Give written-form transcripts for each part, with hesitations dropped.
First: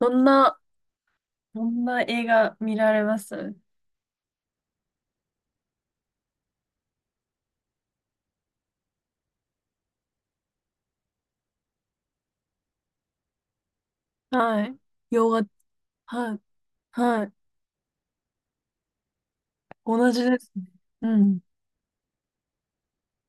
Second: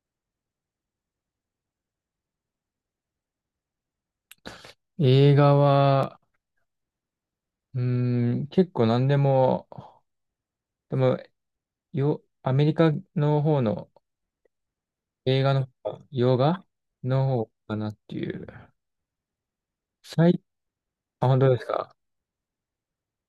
どんな、どんな映画見られます？映画は、うー結構何でも、でも、アメリカの方のはい、洋画、映画の方が、は洋い、画はのい、方かなっていう。同じで最、すね。うあ、本ん。当ですか？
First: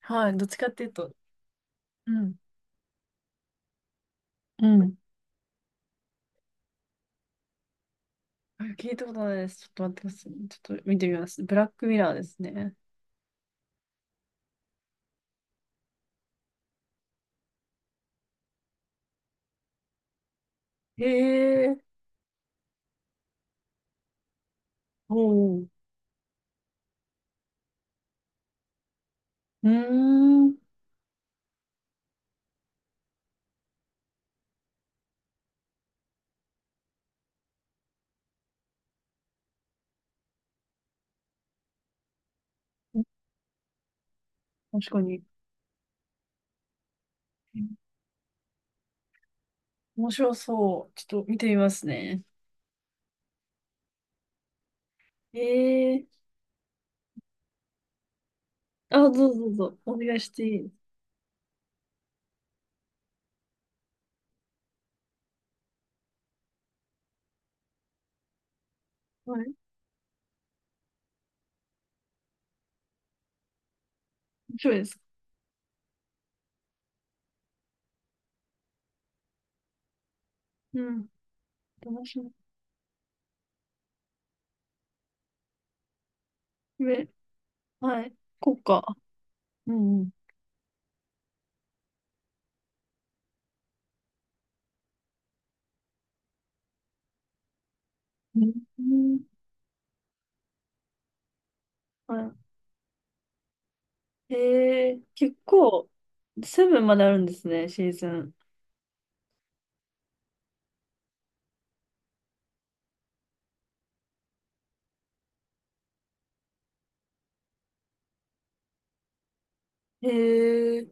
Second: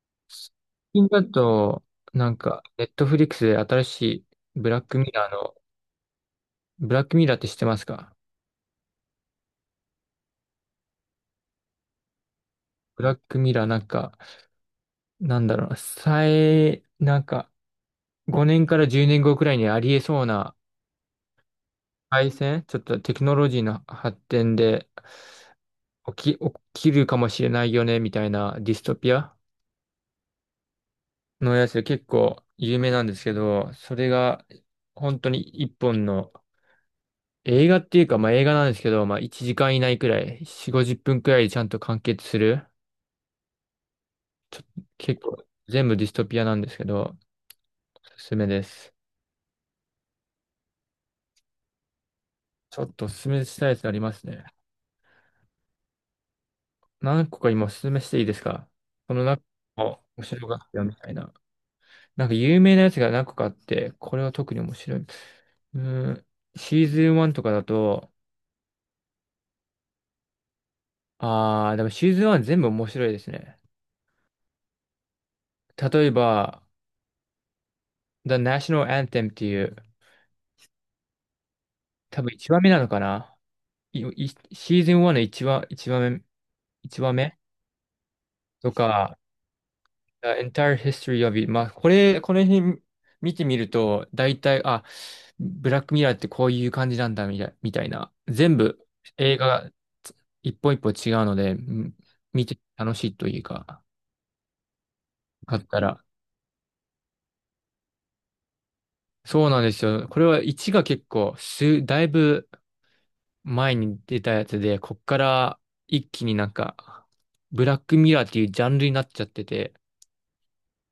はい、どっちかっていう最近と、だと、うなん。んか、ネットフリックスで新しいうブラッん。クミラーの、ブラックミラーって知ってますか？あ、聞いたことないです。ちょっと待ってください。ちょっと見てみます。ブラックミラーですね。ブラックミラーなんか、なんだろうな、なんか、5年から10年後くらいにありえそうな、へえ、回線、ちょっとテクノロジーの発展で、おう、起きるかもしれないよね、みたいなディストピアうーん。のやつで結構有名なんですけど、それが本当に一本の映画っていうか、まあ映画なんですけど、まあ1時間以内くらい、4、50分くらいでちゃんと完結する。ちょ、確かに。結構全部ディストピアなんですけど、おすすめです。面白そう。ちょっと見てみますね。ちょっとおすすめしたいやつありますね。へえー。何個か今おすすめしていいですか？あ、どうこのぞ中どうぞ。おも願い面して白かいっいですたよみたいな。なんか有名なやつが何個かあって、これは特に面白い。ーん、シーズン1とかだと、か？はい、あー、でもシーズン1全部面白いですね。面白いですか？例えば、The National Anthem っていう、うん、楽し多分1話目なのかな。いいシーズン1の1話、1話目、み。1え、話目はい。こうとか。か、うんうん。The entire history of it。まあ、この辺見てみると、大体、あ、ブラックミラーってこういう感じなんだ、みたいな。う全部ん、映画がつ一本一本違うので、うん、見はて楽しいというか、い。へえ、結かった構、ら。セブンまであるんですね、シーズン。そうなんですよ。これは1が結構、だいぶ前に出たやつで、こっから一気になんか、ブラックミラーっていうジャンルになっちゃってて、へえ、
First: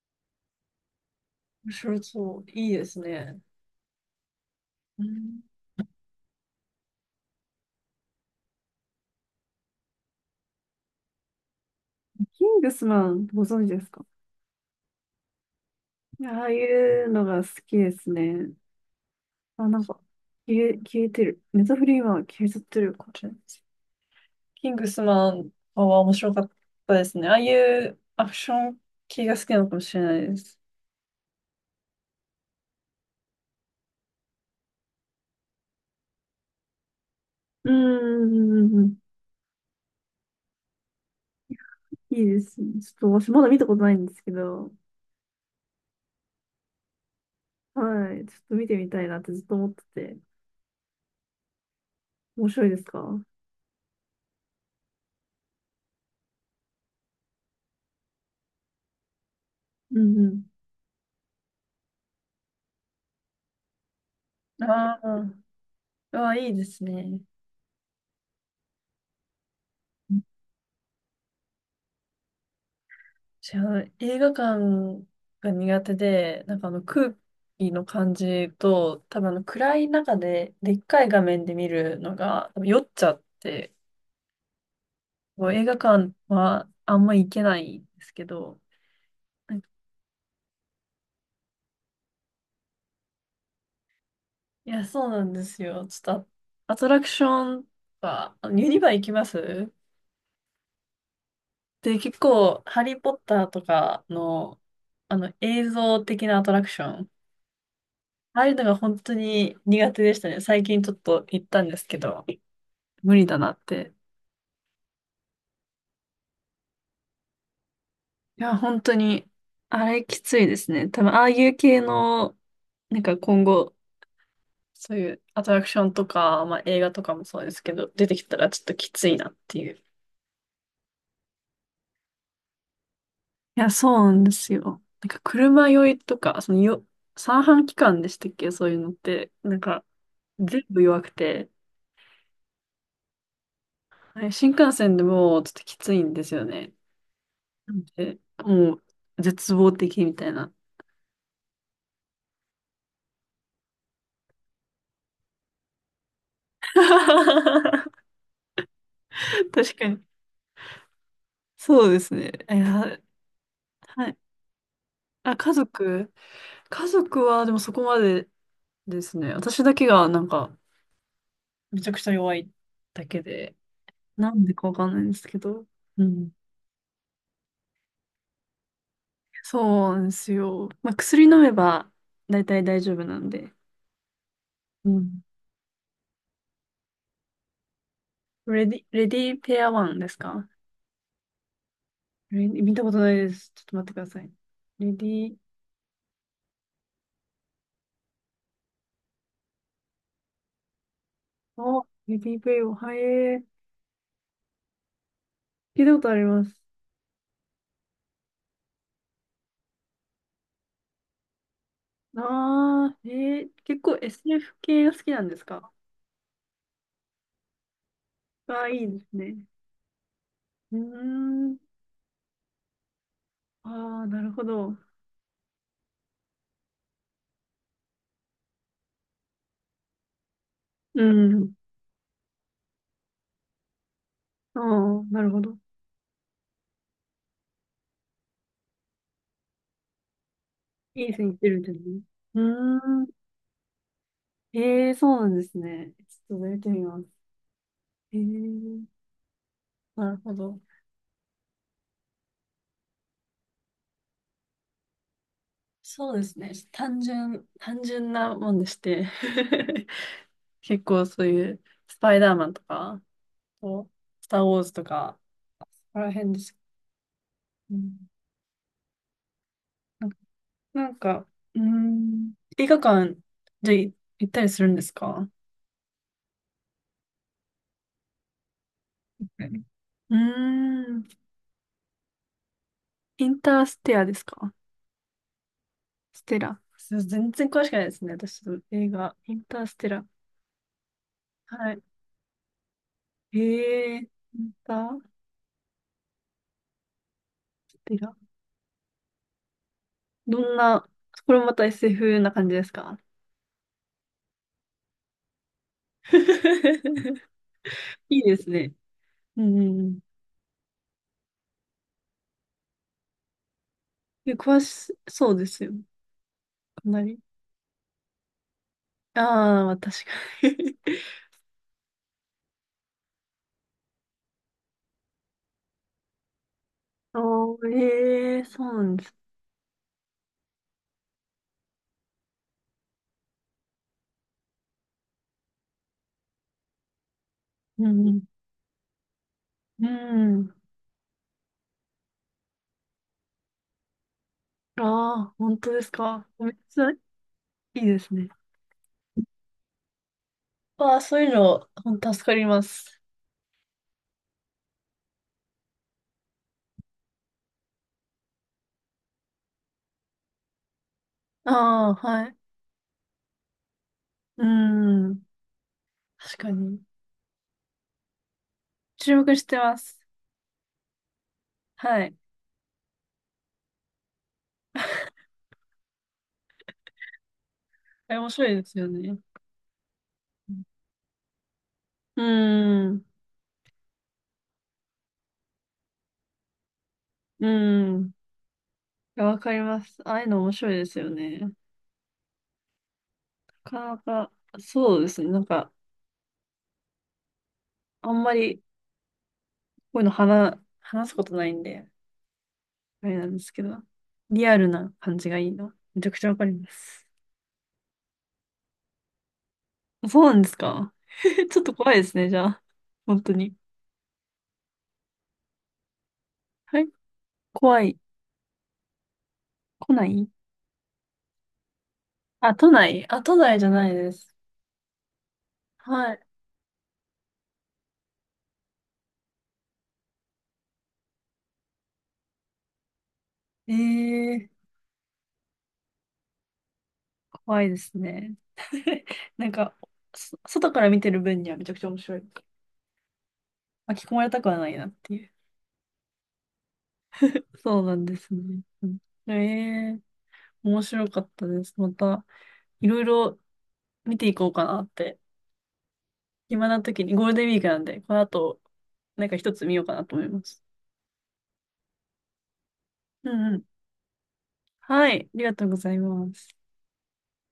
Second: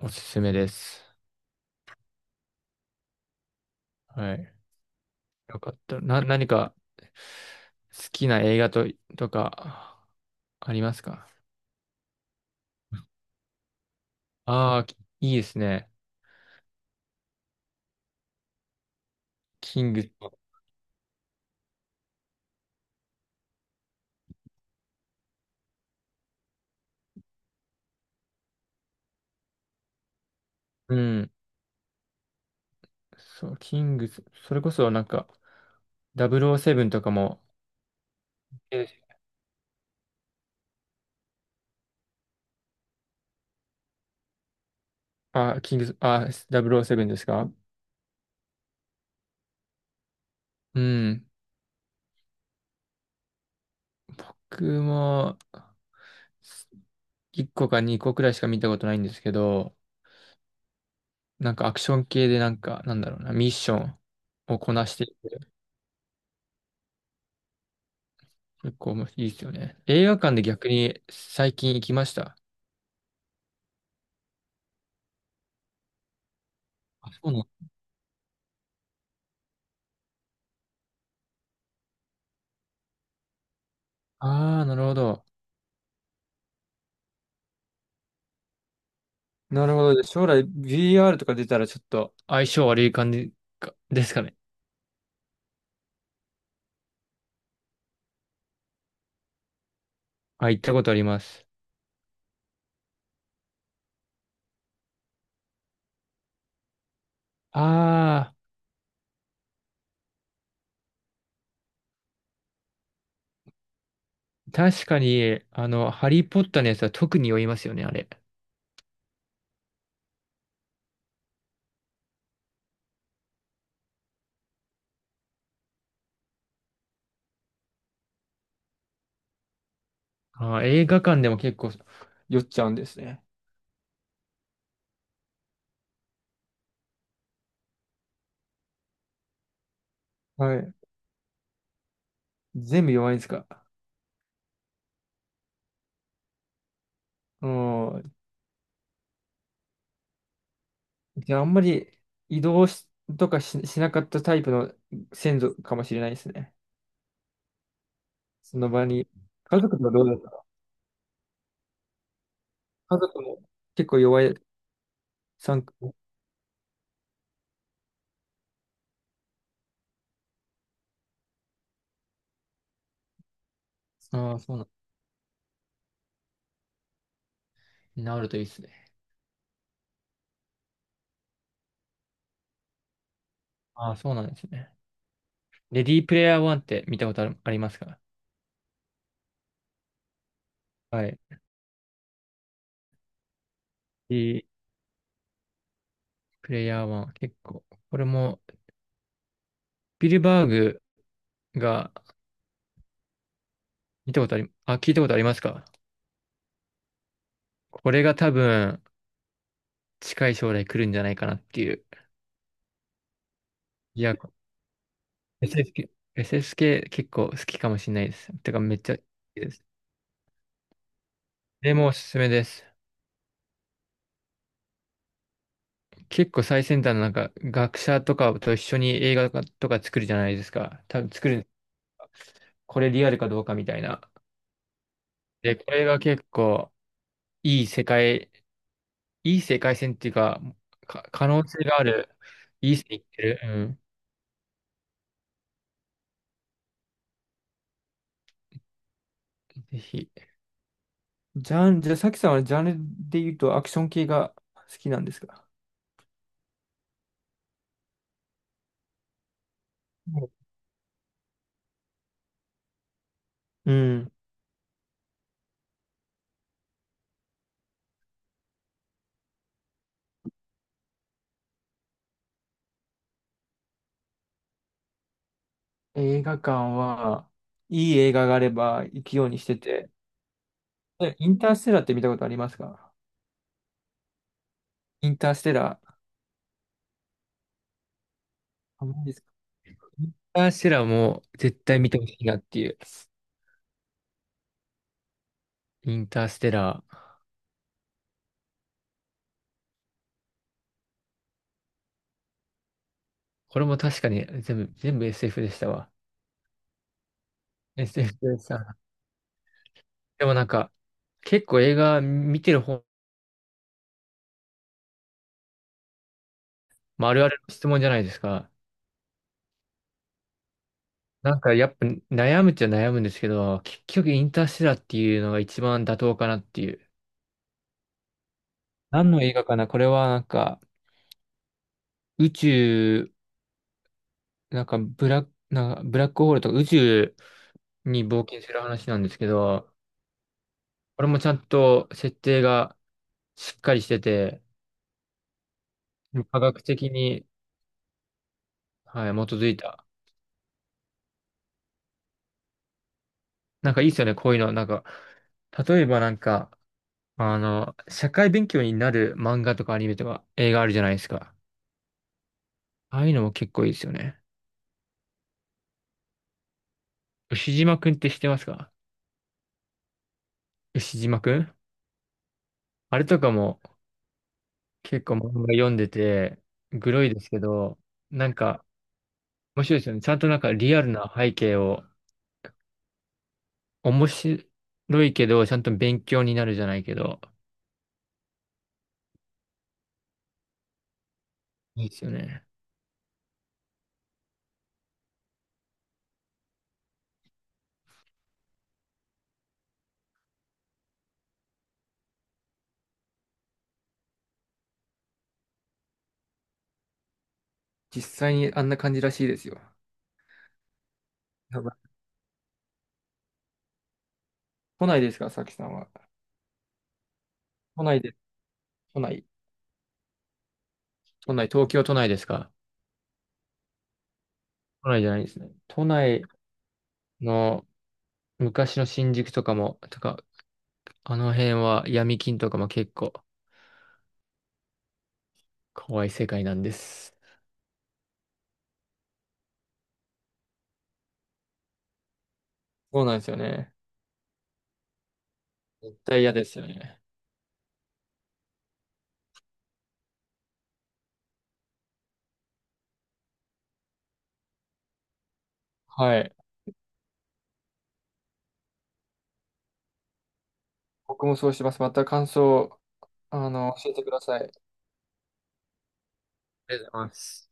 おすすめです。面白そう。いいですね。はい。うん、よかった。何か好きな映画とかありますか？キングスマン、ご存知ですか？ああー、いいですね。ああいうのが好きですね。あ、なキんンか、グス。消えてる。ネタフリーは消えちゃってるかもしれないです。キングスマンは面白かったですね。ああいうアクション系が好きなのかもしれないです。うん。そう、キングス。それこそなんか、007とかも、うんうん、えいいですね。ちょっと私まだ見たことないんですけど、あ、キングス、あ、007ですか？はい。ちょっと見てみたいなってずっと思ってて。うん。面白いですか？うん僕も、す1個か2個くらいしか見たことないんですけど、うなんかアクション系でなんか、なんだろうな、ミッションをん。こなしあていあ、くああ、いいですね。結構もいいですよね。映画館で逆に最近行きました。私は映画館が苦手で、なんかあのあ、空そうなの。気の感じと、多分あの暗い中で、でっかい画面で見るのが、多分酔っちゃって、ああ、なるほど。もう映画館はあんま行けないんですけど、なんなか、るほど。将来 VR とか出たらちょっと、相性悪い感じかですかね。いや、そうなんですよ。ちょっとアアトラクションは、あのユニバ行きます。あ、行ったことあります。で、結構、ハリー・ポッターとかの、あの、映像的なアトラクション、あああいうのが本当に苦手でしたね。最近ちょっと行ったんですけど、無理だなって。あ、確かに、ハリー・ポッターのやつは特に酔いますよね、あれ。いや、本当に、あれきついですね。多分、ああいう系の、なんか今後、そういうアトラクションとか、まあ映画とかもそうですけど、出てきたらちょっときついなっていう。いあー、映画館でも結構、酔っちゃうんですね。や、そうなんですよ。なんか車酔いとか、そのよ、三半規管でしたっけ？そういうのって、なんかは全い。部弱くて、全部弱いんですか？はい、新幹線でもうちょっときついんですよね。うなんん。で、もう絶望的みたいな。じゃあ、あんまり移動しとかしなかったタイプの先祖かもしれないですね。確その場に。家族とかはどうに。だった？そうですね。い家や、族も結構はい。弱いあ、家参加。族。家族はでもそこまでですね。私だけがなんかめちゃくちゃ弱いだけで、なああ、んでそうなかわかんないんですけど。うん。ん。なるといいですね。そうなんですよ。まあ、薬飲めば大体大丈夫なんで。ああ、そうなんですね。うん。レディープレイヤー1って見たことありますか？レディペアワンですか？はい。レレディ見たことないです。ちょっと待ってくだデさい。ィーレディー、プレイヤー1、結構。これも、スピルバーグあ、がレディープレイを、はい、見たことあり、あ、聞いたことありますか？聞いたことあります。これが多分、近い将来来るんじゃないかなっていう。ああ、結構 いや、SF 系が好きなんですか？ SSK、SSK 結構好きかもしれないです。てか、ああ、めいっいちでゃ好すね。きです。うーん、でもおすすめです。ああ、なるほど。結構最先端のなんか学者とかと一緒に映画とか作るじゃないですか。多う分作る、ん、これリアルかどうかみたいな。ああ、なるほで、ど。これが結構いい世界、いい世界線っていうか、いい可線いっ能てる性んですがあね。る、ういい線いーっん、てる。うん。ええ、そうなんですね。ちょっとやってみます。ええ、ぜひ。なるほど。ジャン、じゃあ、さきさんはジャンルで言うとアクション系が好きなんですか？そうですね。単純なもんでして。結構そういうスパイダーマンとか、うこん。うスター・ウォーズとか、そこら辺です。うん、なんか、なんか、うーん、映画館、じゃあ行ったりするんですか？映画館は、いい映画があれば行くようにうしてん、て。うーん、インターステラーって見たことありますか？インターステラですか？インターステラー。ステラ。そう全然詳しくないですね、私、映あ、画。インターステラ。インターステラーも絶は対い。見てほしいなっていう。インターインターステラー。ステラ。どんな、これもまた SF な感じですか？ これも確かに全部 SF でしたわ。SF いいでですね。さうんうんうん。でもなんか、結構映画見てる方、で詳しそうですよ。まあ、あ隣。るあるの質問じゃないですか。ああ、まあ確かに。 なんかやっぱ悩むっちゃ悩むんですけど、結局インターステラーっていうのが一番妥当かなっていう。おー、ええ、そうなんで何す。の映画かな、これはなんか、宇宙、なんかブラックホールとか宇宙うに冒ん。険する話なんですけど、うん。これもちゃんと設定がしっかりしてて、ああ、本当ですか。科めっ学ちゃ的いに、いですね。はい、基づいた。ああ、そういうの、ほんと助かります。なんかいいですよね、こういうの。なんか、例えばなんか、社会勉強になる漫画とかアニメとか映画あるじゃないですか。ああ、はい。ああいうのも結構いいですよね。うん。確かに。牛島くんって知ってますか？注目してます。牛島くん、はい。あれとかも結構漫画読んでて、グロいですけど、あれな面ん白いでかすよね。面白いですよね。ちゃんとなんかリアルな背景を、うん。面白いけど、ちゃんと勉強になるじゃないけど、うん。いや、わかります。ああいうの面白いですよね。ないいですよね。かなか、そうですね。なんか、あんまり、こういうの話すことないんで。あれなんですけど、リアルな感じがいいな。めちゃくちゃわかります。実際にあんな感じらしいですよ。そうなんですか？ ちょやっばとい。怖いですね、じゃあ。本当に。都内ですか、さきさんは。はい。怖都い。内で、都内。来ない。都内、東京都内ですか？あ、都内。あ、都内じゃないです。都内じゃないですね。都はい。内の昔の新宿とかも、あの辺は闇金とかも結構ええ、怖い世界なんです。怖いですね。なんか、外から見てる分にはめちゃくちゃ面白い。そうなんですよね。巻き込まれたくはないなっていう。絶対嫌ですよね。そうなんですね。ええー、面白かったです。また、いろいろ見ていこうかなって、はい。暇な時に、ゴールデンウィークなんで、この後、なんか一つ見ようかなと思います。僕もそうしてます。また感想、うんうん。教えてください。ありがはい、ありがとうございます。とうございます。